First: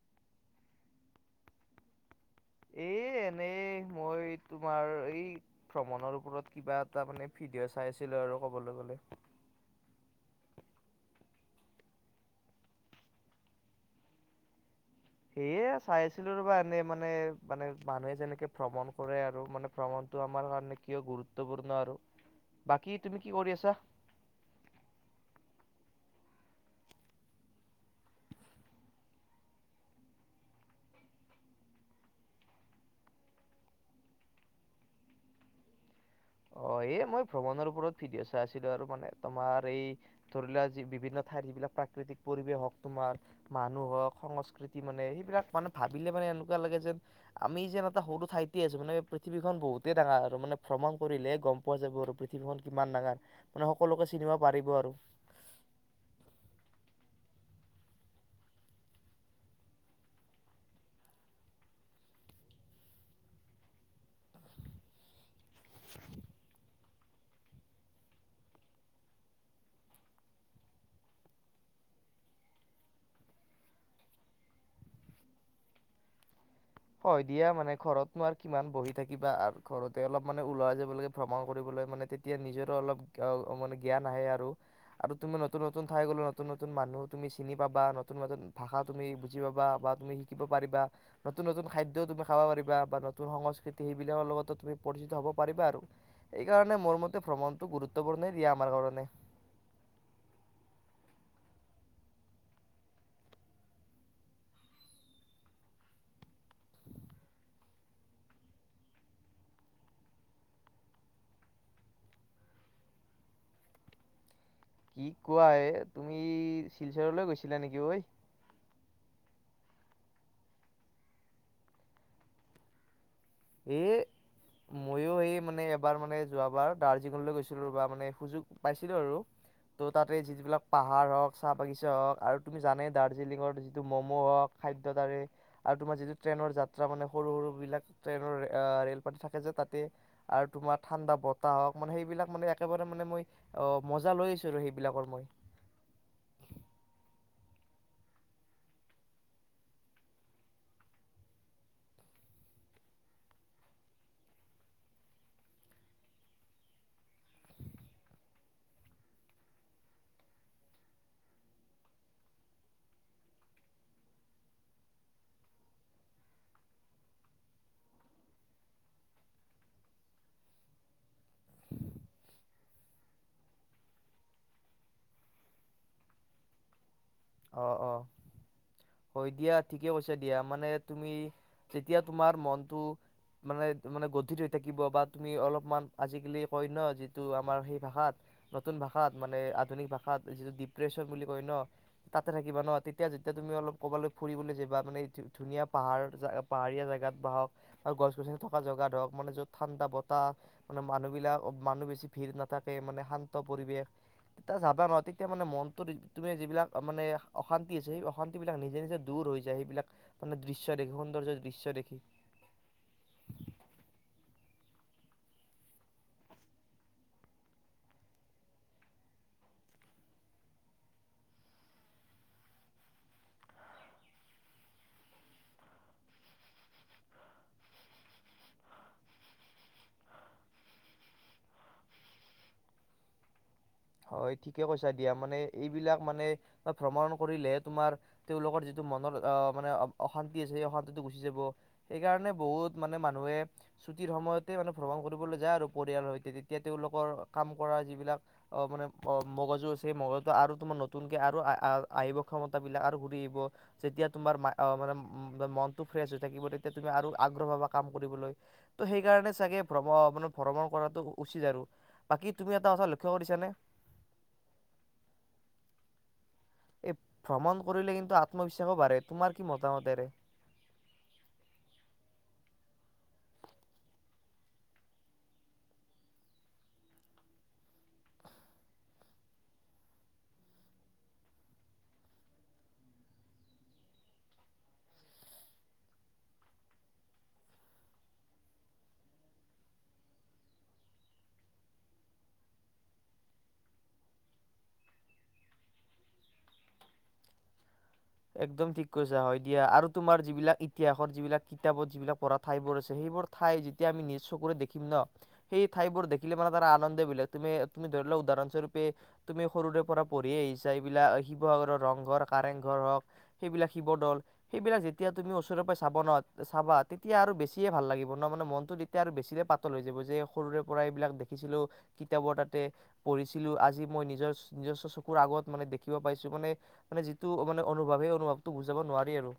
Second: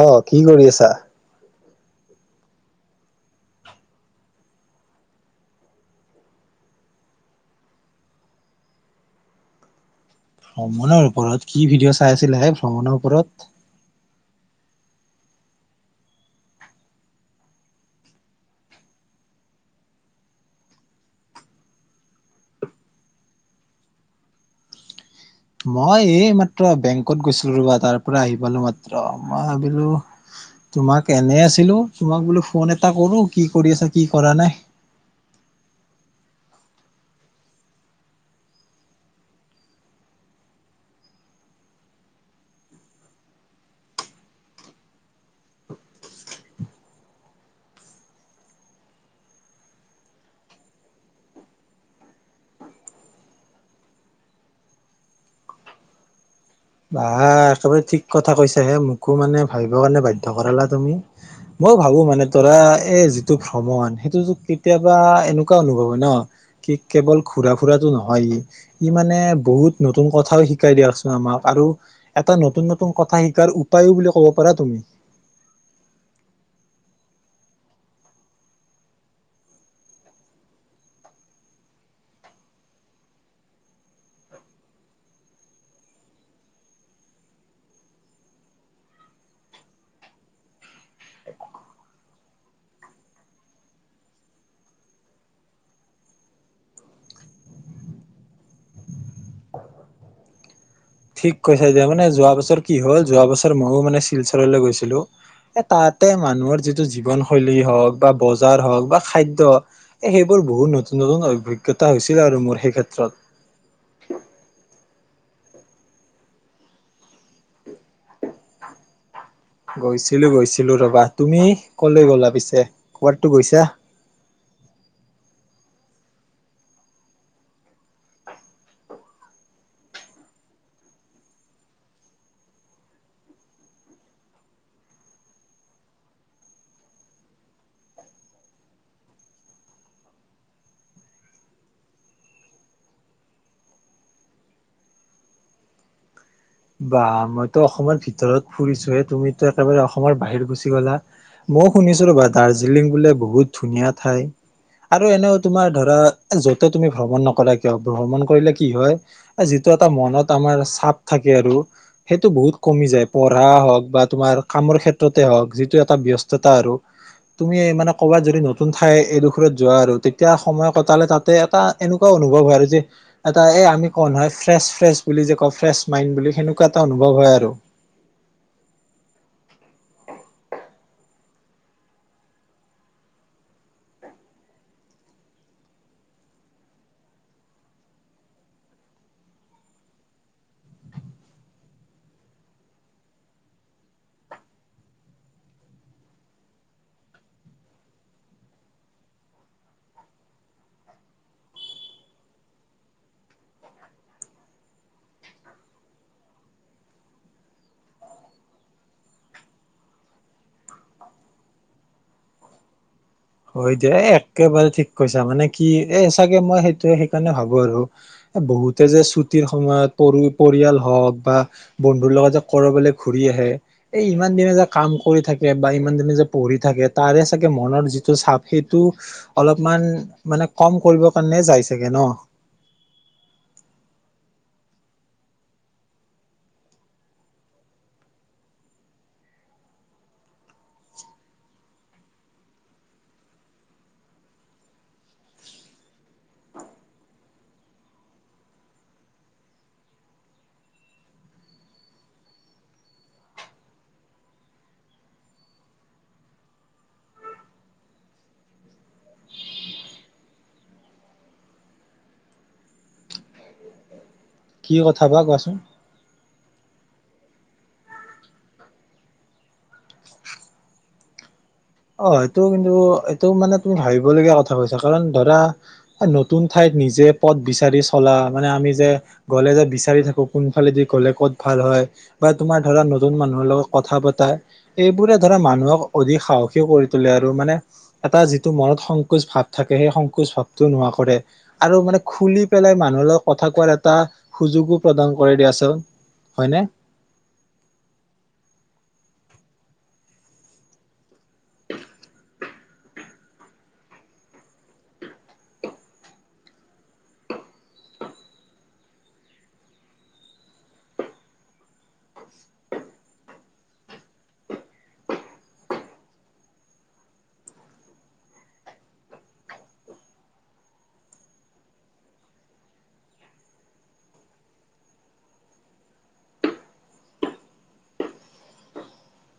অ কি কৰি আছা? এ এনেই মই তোমাৰ এই ভ্ৰমণৰ ওপৰত কিবা এটা মানে ভিডিঅ' চাই আছিলো আৰু কবলৈ গলে ভ্ৰমণৰ ওপৰত কি ভিডিঅ' চাই আছিলে হে ভ্ৰমণৰ ওপৰত? সেয়ে চাই আছিলো ৰ'বা এনে মানে মানে মানুহে যেনেকে ভ্ৰমণ কৰে আৰু মানে ভ্ৰমণটো আমাৰ কাৰণে কিয় গুৰুত্বপূৰ্ণ আৰু, বাকী তুমি কি কৰি আছা? মই এই মাত্ৰ বেংকত গৈছিলো ৰবা তাৰ পৰা আহি পালো মাত্ৰ মই ভাবিলো তোমাক এনে আছিলো তোমাক বোলো ফোন এটা কৰো কি কৰি আছা কি কৰা নাই। অ এই মই ভ্ৰমণৰ ওপৰত ভিডিঅ' চাই আছিলো আৰু মানে তোমাৰ এই ধৰি লোৱা যি বিভিন্ন ঠাইৰ যিবিলাক প্ৰাকৃতিক পৰিৱেশ হওক তোমাৰ মানুহ হওক সংস্কৃতি মানে সেইবিলাক মানে ভাবিলে মানে এনেকুৱা লাগে যেন আমি যেন এটা সৰু ঠাইতে আছো মানে পৃথিৱীখন বহুতেই ডাঙাৰ আৰু মানে ভ্ৰমণ কৰিলে গম পোৱা যাব আৰু পৃথিৱীখন কিমান ডাঙৰ মানে সকলোকে চিনিব পাৰিব আৰু। বা ছবে একেবাৰে ঠিক কথা কৈছা হে মোকো মানে ভাবিবৰ কাৰণে বাধ্য কৰালা তুমি মই ভাবো মানে তৰা এই যিটো ভ্ৰমণ সেইটো কেতিয়াবা এনেকুৱা অনুভৱ হয় ন কি কেৱল ঘুৰা ফুৰাতটো নহয় ই মানে বহুত নতুন কথাও শিকাই দিয়কচোন আমাক। আৰু এটা নতুন নতুন কথা শিকাৰ উপায়ো বুলি কব পাৰা তুমি। হয় দিয়া মানে ঘৰতনো আৰু কিমান বহি থাকিবা ঘৰতে অলপ মানে ওলাই যাব লে ভ্ৰমণ কৰিবলৈ মানে তেতিয়া নিজৰো অলপ মান জ্ঞান আহে আৰু আৰু তুমি নতুন নতুন ঠাই গলে নতুন নতুন মানুহ তুমি চিনি পাবা নতুন নতুন ভাষা তুমি বুজি পাবা বা তুমি শিকিব পাৰিবা নতুন নতুন খাদ্যও তুমি খাব পাৰিবা বা নতুন সংস্কৃতি সেইবিলাকৰ লগতো তুমি পৰিচিত হ'ব পাৰিবা আৰু এই কাৰণে মোৰ মতে ভ্ৰমণটো গুৰুত্বপূৰ্ণনেই আমাৰ কাৰণে ঠিক কৈছে এতিয়া মানে যোৱা বছৰ কি হল যোৱা বছৰ ময়ো মানে শিলচৰলৈ গৈছিলো এ তাতে মানুহৰ যিটো জীৱনশৈলী হওঁক বা বজাৰ হওক বা খাদ্য এ সেইবোৰ বহুত নতুন নতুন অভিজ্ঞতা হৈছিল আৰু মোৰ সেই ক্ষেত্ৰত কি কোৱা এ তুমি শিলচৰলৈ গৈছিলা নেকি ঐ গৈছিলো গৈছিলো ৰবা তুমি কলে গলা পিছে ক'বাততো গৈছা এ ময়ো সেই মানে বাৰ মানে যোৱাবাৰ দাৰ্জিলিলৈ গৈছিলো বা মানে সুযোগ পাইছিলো আৰু ত তাতে যিবিলাক পাহাৰ হওঁক চাহ বাগিছা হওক আৰু তুমি জানেই দাৰ্জিলিঙৰ যিটো ম'ম' হওঁক খাদ্য তাৰে আৰু তোমাৰ যিটো ট্ৰেইনৰ যাত্ৰা মানে সৰু সৰু বিলাক ট্ৰেইনৰ ৰেল পাত থাকে যে', তাতে আৰু তোমাৰ ঠাণ্ডা বতাহ হওঁক, মানে সেইবিলাক মানে একেবাৰে মানে মই', মজা লৈ আহিছো আৰু সেইবিলাকৰ মই। বা', মইতো অসমৰ ভিতৰত ফুৰিছো হে, তুমিতো একেবাৰে অসমৰ বাহিৰ গুচি গ'লা। মই', শুনিছো ৰবা দাৰৰ্জিলিং বোলে বহুত ধুনীয়া ঠাই আৰু এনেও তোমাৰ ধৰা যতে তুমি ভ্ৰমণ নকৰা কিয় ভ্ৰমণ কৰিলে কি', হয় যিটো এটা মনত আমাৰ চাপ থাকে সেইটো আৰু সেইটো বহুত কমি যায়, পঢ়া হওঁক বা তোমাৰ কামৰ ক্ষেত্ৰতে হওঁক যিটো এটা ব্যস্ততা আৰু তুমি', মানে ক'বাত যদি নতুন ঠাই এডোখৰত যোৱা আৰু তেতিয়া সময় কটালে তাতে এটা এনেকুৱাও অনুভৱ হয় আৰু যে', এটা এই আমি কওঁ নহয় ফ্ৰেছ- ফ্ৰেছ বুলি যে কওঁ ফ্ৰেছ মাইণ্ড বুলি হেনেকুৱা এটা অভি সম্ভৱ হয় আৰু, অ' অ'। হয় দিয়া ঠিকে কৈছে দিয়া মানে তুমি যেতিয়া তোমাৰ মনটো মানে-মানে গধিত হৈ থাকিব বা তুমি অলপমান আজিকালি কয় ন', যিটো আমাৰ সেই ভাষাত নতুন ভাষাত মানে আধুনিক ভাষাত যিটো ডিপ্ৰেশ্যন বুলি কয় ন', তাতে থাকিবা ন', তেতিয়া যেতিয়া তুমি অলপ ক'ৰবালৈ ফুৰিবলৈ যাবা, মানে ধুনীয়া পাহাৰ, জ', পাহাৰীয়া জাগাত বা হক গছ-গছনি থকা জেগাত হওঁক মানে য'ত ঠাণ্ডা বতাহ মানে মানুহবিলাক মানুহ বেছি ভিৰ নাথাকে। মানে শান্ত পৰিৱেশ তেতিয়া যাবা নহ', তেতিয়া মানে মনটো তুমি যিবিলাক মানে অশান্তি আছে সেই অশান্তি বিলাক নিজে-নিজে দূৰ হৈ যায়। সেইবিলাক মানে দৃশ্য দেখি সৌন্দৰ্য দৃশ্য দেখি। হয় দিয়া এ', একেবাৰে ঠিক কৈছা মানে কি এ', চাগে মই সেইটোয়ে সেইকাৰণে ভাবো আৰু এ', বহুতে যে ছুটিৰ সময়ত পৰি পৰিয়াল হওঁক বা বন্ধুৰ লগত যে কৰবালে ঘুৰি আহে, এই ইমান দিনে যে কাম কৰি থাকে বা ইমান দিনে যে পঢ়ি থাকে তাৰে চাগে মনৰ যি চাপ সেইটো অলপমান মানে কম কৰিব কাৰণে যাই চাগে ন হয়', ঠিকে কৈছা দিয়া, মানে এইবিলাক মানে ভ্ৰমণ কৰিলেহে তোমাৰ তেওঁলোকৰ যিটো মনৰ মানে অশান্তি আছে সেই অশান্তিটো গুচি যাব সেইকাৰণে বহুত মানে মানুহে ছুটিৰ সময়তে মানে ভ্ৰমণ কৰিবলৈ যায়, আৰু পৰিয়ালৰ সৈতে তেতিয়া তেওঁলোকৰ কাম কৰা যিবিলাক মানে অহ', মগজু আছেই মগজুত আৰু তোমাৰ নতুনকে আৰু আহিব ক্ষমতা বিলাক আৰু ঘূৰি আহিব। যেতিয়া তোমাৰ মানে মনটো ফ্ৰেছ হৈ থাকিব তেতিয়া তুমি আৰু আগ্ৰহ হবা কাম কৰিবলৈ ত', সেইকাৰণে চাগে ভ্ৰমনে-ভ্ৰমণ কৰাটো উচিত আৰু বাকী তুমি এটা কথা লক্ষ্য কৰিছানে? কি', কথা বা কোৱাচোন এই ভ্ৰমণ কৰিলে কিন্তু আত্মবিশ্বাস কোবাঢ়ে, তোমাৰ কি মতামত এৰে? অ', এইটো কিন্তু এইটো মানে তুমি ভাবিবলগীয়া কথা কৈছা। কাৰণ ধৰা নতুন ঠাইত নিজে পদ বিচাৰি চলা মানে আমি যে গ'লে যে', বিচাৰি থাকো কোনফালেদি গ'লে ক'ত ভাল হয়, বা', তোমাৰ ধৰা নতুন মানুহৰ লগত কথা পতা এইবোৰে ধৰা মানুহক অধিক সাহস কে কৰি তোলে আৰু মানে এটা যিটো মনত সংকোচ ভাৱ থাকে সেই সংকোচ ভাৱটো নোহোৱা কৰে আৰু মানে খুলি পেলাই মানুহৰ লগ কথা কোৱাৰ এটা সুযোগো প্ৰদান কৰে দিয়াচোন হয়নে একদম ঠিক কৈছা হয়', দিয়া আৰু তোমাৰ যিবিলাক ইতিহাসৰ যিবিলাক কিতাপত যিবিলাক পঢ়া ঠাইবোৰ আছে, সেইবোৰ ঠাই যেতিয়া আমি নিজ চকুৰে দেখিম ন', সেই ঠাই বোৰ দেখিলে মানে তাৰ আনন্দ বেলেগ তুমি - তুমি ধৰি লোৱা উদাহৰণ স্বৰূপে তুমি সৰুৰে পৰা পঢ়িয়ে আহিছা এইবিলাক শিৱসাগৰৰ ৰংঘৰ, কাৰেংঘৰ, হওক সেইবিলাক শিৱদল সেইবিলাক যেতিয়া তুমি ওচৰ পৰাই চাব ন', চাবা তেতিয়া আৰু বেছিয়ে ভাল লাগিব। ন', মানে মনতটো তেতিয়া আৰু বেছি পাতল হৈ যাব যে', সৰুৰে পৰা এইবিলাক দেখিছিলো কিতাপৰ তাতে পঢ়িছিলো, আজি মই নিজৰ নিজস্ব চকুৰ আগত মানে দেখিব পাইছো মানে', - মানে', যিটো মানে অনুভৱে অনুভৱটো তোক বুজাব নোৱাৰি আৰু,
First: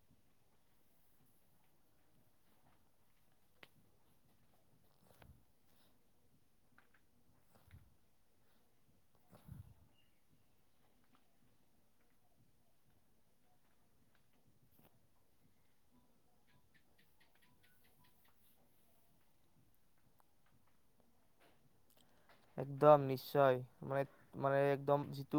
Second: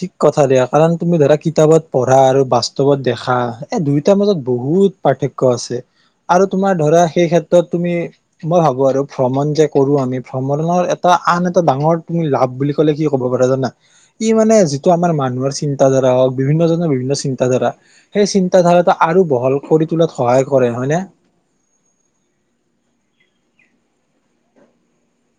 ঠিক কথা দিয়া কাৰণ তুমি', ধৰা কিতাপত পঢ়া আৰু বাস্তৱত দেখা এই দুয়োটাৰ মাজত বহুত পাৰ্থক্য আছে, আৰু তোমাৰ ধৰা সেই ক্ষেত্ৰত তুমি- মই ভাবো আৰু ভ্ৰমণ যে', কৰো আমি ভ্ৰমণৰ এটা আন এটা ডাঙৰ তুমি লাভ বুলি কলে কি ক'ব পাৰা জানা ই মানে যিটো আমাৰ মানুহৰ চিন্তাধাৰা হওঁক, বিভিন্নজনৰ বিভিন্ন চিন্তাধাৰা সেই চিন্তাধাৰাটো আৰু বহল কৰি তোলাত সহায় কৰে হয়নে। একদম নিশ্চয় মানে-মানে একদম যিটো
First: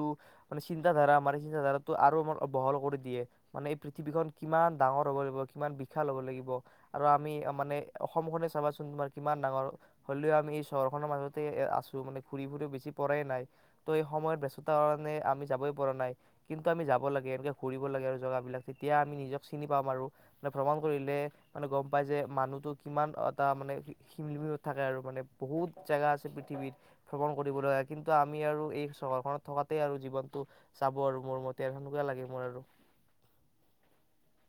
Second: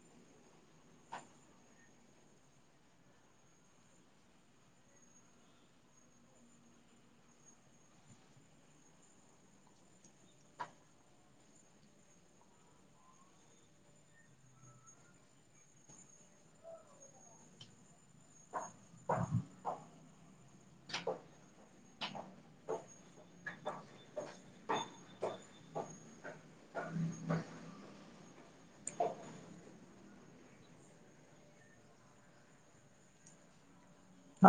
মানে চিন্ত ধাৰা আমাৰ এই চিন্তা ধাৰাটো আৰু- আৰু বহল কৰি দিয়ে। মানে এই পৃথিৱীখন কিমান ডাঙৰ হ'ব লাগিব, কিমান বিশাল হব লাগিব, আৰু আমি মানে অসমখনে চাবাচোন তোমাৰ কিমান ডাঙৰ হ'লেও আমি এই চহৰখনৰ মাজতে আছো মানে ঘূৰি ফুৰিও বেচি পৰাই নাই ত', এই সময়ত বস্ততাৰ কাৰণে আমি যাবই পৰা নাই কিন্তু আমি যাব লাগে এনেকে ঘুৰিব লাগে আৰু জেগা বিলাক তেতিয়া আমি নিজক চিনি পাম আৰু, মানে ভ্ৰমণ কৰিলে মানে গম পাই যে', মানুহতো কিমান এটা মানে ক্ষীনত থাকে আৰু মানে বহুত জেগা আছে পৃথিৱীত। ভ্ৰমণ কৰিবলৈ কিন্তু আমি আৰু এই চহৰখনত থকাতে আৰু জীৱনটো যাব আৰু মোৰ মতে আৰু হেনেকুৱা লাগে মোৰ আৰু।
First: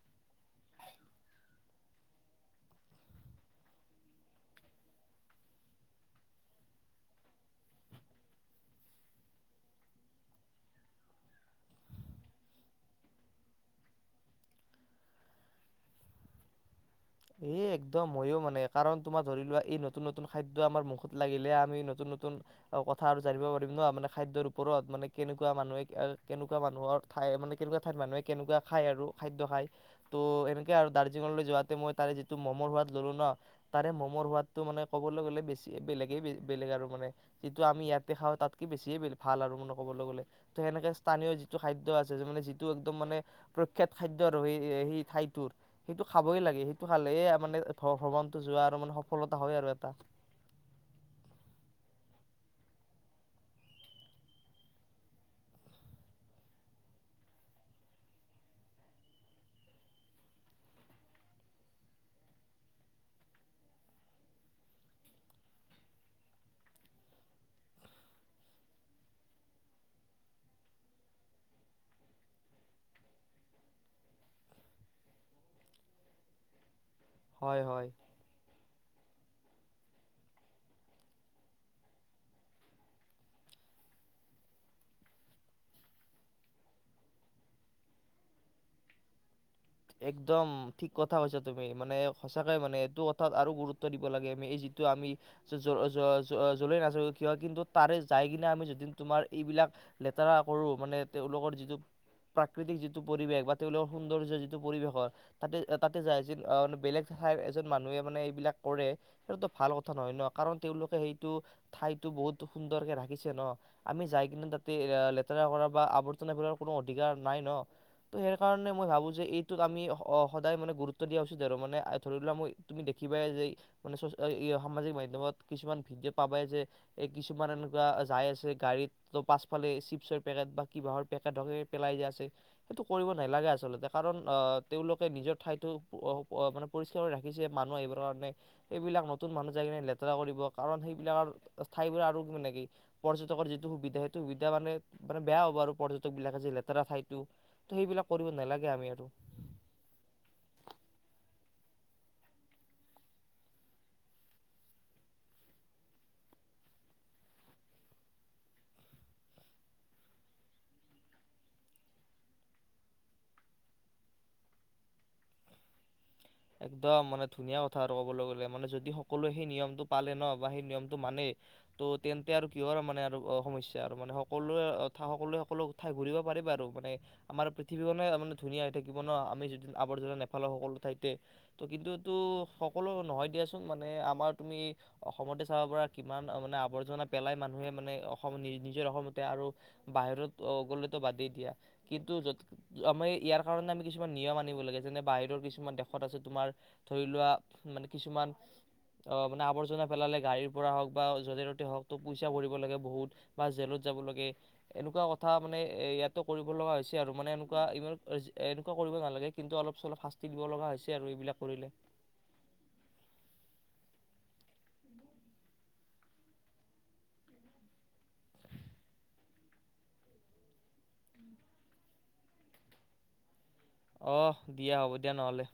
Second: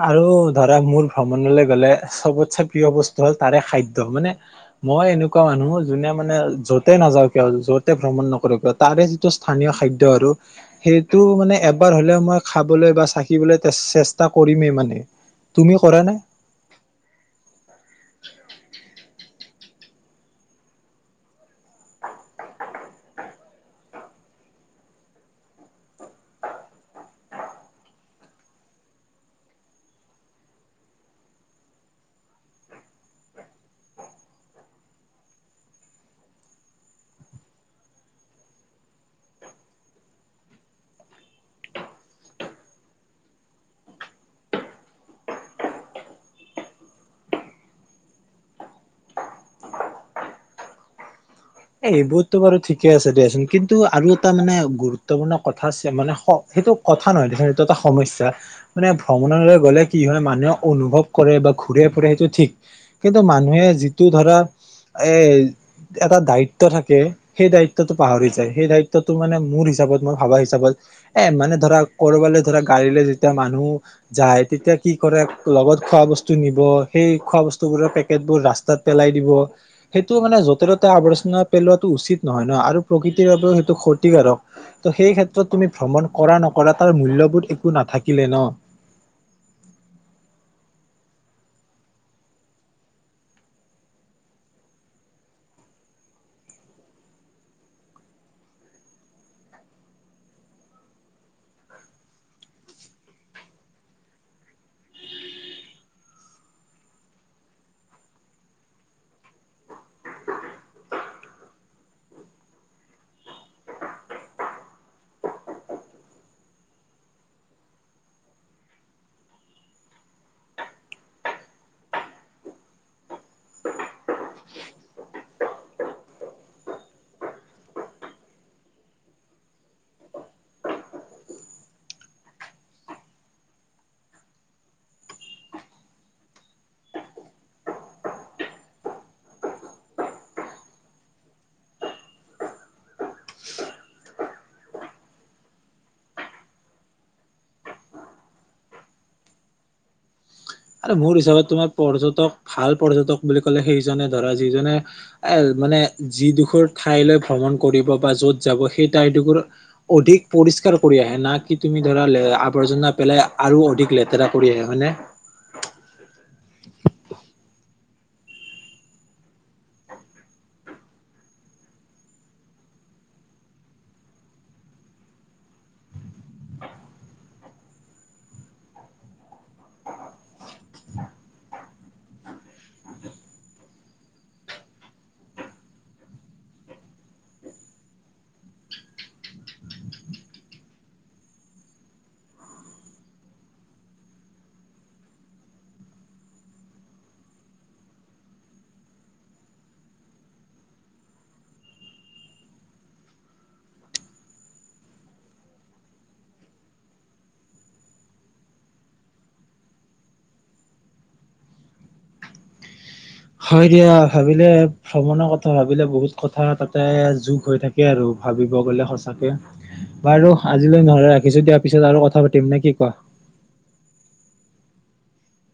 আৰু ধৰা মোৰ ভ্ৰমণলৈ গ'লে সবতছে প্ৰিয় বস্তু হ'ল-তাৰে খাদ্য মানে মই এনেকুৱা মানুহ যোনে মানে য'তে নাযাঁও কিয় য'তে ভ্ৰমণ নকৰো কিয়', তাৰে যিটো স্থানীয় খাদ্য আৰু সেইটো মানে এবাৰ হ'লেও মই খাবলৈ বা চাকিবলৈ চেষ্টা কৰিমেই মানে তুমি কৰা নে এ', একদম মইও মানে কাৰণ তোমাৰ ধৰিলোৱা, এই নতুন নতুন খাদ্য আমাৰ মুখত লাগিলে আমি নতুন-নতুন কথা আৰু জানিব পাৰিম ন', মানে খাদ্যৰ ওপৰত মানে কেনেকুৱা মানুহে, কেনেকুৱা মানুহৰ ঠাই মানে কেনেকুৱা ঠাইত মানুহে কেনেকুৱা খায়, আৰু খাদ্য খায় ত', এনেকে আৰু দাৰ্জিলিঙলৈ যোৱাতে মই'। তাৰে যিটো ম'মৰ সোৱাদ ললো ন', তাৰে ক'বলৈ গ'লে বেছি বেলেগে-বেলেগ আৰু মানে যিটো আমি ইয়াতে খাওঁ তাতকে বেছিয়ে ভাল, আৰু মানে ক'বলৈ গ'লে ত', সেনেকে স্থানীয় যিটো খাদ্য তাৰে যিটো মমৰ সোৱাদ মানে যিটো একদম মানে প্ৰখয়াত-খাদ্য আৰু সেই-সেই ঠাইতোৰ সেইটো খাবই লাগে- খালেই মানে ভ্ৰমণতটো যোৱা আৰু মানে সফলতা হয় আৰু এটা। এ', এইবোৰতো বাৰু ঠিকে আছে দিয়াচোন কিন্তু আৰু এটা মানে গুৰুত্বপূৰ্ণ কথা আছে মানে সেইটো কথা নহয় দেচোন এইটো এটা সমস্যা, মানে ভ্ৰমণলৈ গলে কি হয় মানুহে অনুভৱ কৰে বা ঘূৰে- ফুৰে সেইটো ঠিক কিন্তু মানুহে যিটো ধৰা এ', এটা দায়িত্ব দায়িত্ব থাকে সেই দায়িত্বটো পাহৰি যায়, সেই দায়িত্বটো মানে মোৰ হিচাপত মোৰ ভাবা হিচাপত এ', মানে ধৰা কৰবালৈ ধৰা গাড়ীলৈ যেতিয়া মানুহ যায় তেতিয়া কি কৰে লগত খোৱা বস্তু নিব সেই খোৱা হয় হয় বস্তুবোৰৰ পেকেটবোৰ ৰাস্তা, তাত পেলাই দিব সেইটো মানে জটিলতা আৱৰ্জনাত, পেলোৱাটো উচিত নহয় ন', আৰু প্ৰকৃতিৰ বাবেও সেইটো ক্ষতিকাৰক। ত, ' সেই ক্ষেত্ৰত তুমি', ভ্ৰমণ কৰা-নকৰা তাৰ মূল্যবোধ একো নাথাকিলে ন', একদম ঠিক কথা কৈছা তুমি মানে সঁচাকে মানে এইটো কথাত আৰু গুৰুত্ব দিব লাগে। আমি এই যিটো আমি জ্বলে-জ্বলে নাযাওঁ কিয় কিন্তু তাৰে যাই কিনে আমি যদি তোমাৰ এইবিলাক লেতেৰা কৰো মানে তেওঁলোকৰ যিটো প্ৰাকৃতিক যিটো পৰিৱেশ বা তেওঁলোকৰ সৌন্দৰ যি যিটো পৰিৱেশৰ তাতে-তাতে যায় বেলেগ ঠাইৰ এজন মানুহে মানে এইবিলাক কৰে সেইটোতো ভাল কথা নহয় ন', কাৰণ তেওঁলোকে সেইটো ঠাইতো বহুত সুন্দৰকে ৰাখিছে ন', আমি যাই কিনে তাতে এ', লেতেৰা কৰা বা আৱৰ্জনা কৰাৰ কোনো অধিকাৰ নাই ন', ত', সেই কাৰণে মই ভাবো যে এই এইটোত আমি সদায় মানে গুৰুত্ব দিয়া উচিত, আৰু মানে ধৰি লোৱা মই', - তুমি', দেখিবাই যে মানে সামাজিক মাধ্যমত কিছুমান ভিডিঅ' পাবাই যে', এই কিছুমান এনেকুৱা যাই আছে গাড়ীত ত', পাছফালে চিপছৰ পেকেট বা কিবাঁহৰ পেকেট হকে পেলাই যায় আছে সেইটো কৰিব নালাগে আচলতে কাৰণ অহ ', তেওঁলোকে নিজৰ ঠাইতটো মানে পৰিষ্কাৰ ৰাখিছে মানুহ আহিবৰ কাৰণে। এইবিলাক নতুন মানুহ যাই কিনে লেতেৰা কৰিব কাৰণ সেইবিলাকৰ ঠাইবোৰৰে আৰু কি মানে কি পৰ্যটকৰ যিটো সুবিধা সেইটো সুবিধা মানে-মানে বেয়া হ'ব আৰু পৰ্যটক বিলাকে যে লেতেৰা ঠাইতটো ত', সেইবিলাক কৰিব নালাগে আমি আৰু আৰু মোৰ হিচাপত তোমাৰ পৰ্যটক ভাল পৰ্যটক বুলি কলে, সেইজনে ধৰা যিজনে এ', মানে যিডোখৰ ঠাইলৈ ভ্ৰমণ কৰিব বা য'ত যাব সেই ঠাইডোখৰ অধিক পৰিষ্কাৰ কৰি আহে না', কি তুমি', ধৰা আৱৰ্জনা পেলাই আৰু অধিক লেতেৰা কৰি আহে হয়নে? একদম মানে ধুনীয়া কথা আৰু ক'বলৈ গ'লে মানে যদি সকলোৱে সেই নিয়মটো পালে ন', বা সেই নিয়মটো মানে ত', তেন্তে আৰু কিহৰ মানে আৰু সমস্যা আৰু মানে সকলোৱে- সকলোৱে সকলো ঠাই ঘুৰিব পাৰিবা আৰু মানে আমাৰ পৃথিৱীখনে ধুনীয়া হৈ থাকিব ন', আমি যদি আৱৰ্জনা নেপেলাওঁ সকলো ঠাইতে। ত', কিন্তুটো সকলো নহয় দিয়াচোন মানে আমাৰ', - তুমি', অসমতে চাব পৰা কিমান মানে আৱৰ্জনা পেলাই মানুহে মানে অসম নি- নিজৰ অসমতে আৰু বাহিৰত গ'লেতো বাদেই দিয়া কিন্তু য', আমাৰ ইয়াৰ কাৰণে আমি কিছুমান নিয়ম আনিব লাগে যেনে বাহিৰৰ কিছুমান দেশ তাৰপিছত তোমাৰ ধৰি লোৱা মানে কিছুমান অ', মানে আৱৰ্জনা পেলালে গাড়ীৰ পৰা হওক বা যতে- ততে হওঁক পইচা ভৰিব লাগে বহুত বা জেলত যাব লাগে এনেকুৱা কথা মানে এ', ইয়াতো কৰিব লগা হৈছে আৰু মানে এনেকুৱা ইমান এনেকুৱা কৰিব নালাগে কিন্তু অলপ- চলপ শাস্তি দিব লগা হৈছে। আৰু এইবিলাক কৰিলে, হয় দিয়া ভাবিলে ভ্ৰমণৰ কথা ভাবিলে বহুত কথা তাতে যোগ হৈ থাকে আৰু ভাবিব গলে সঁচাকে বাৰু আজিলৈ নহলে ৰাখিছো দিয়াৰ পিছত আৰু কথা পাতিম নে কি কোৱা। অহ দিয়া হ'ব দিয়া নহলে।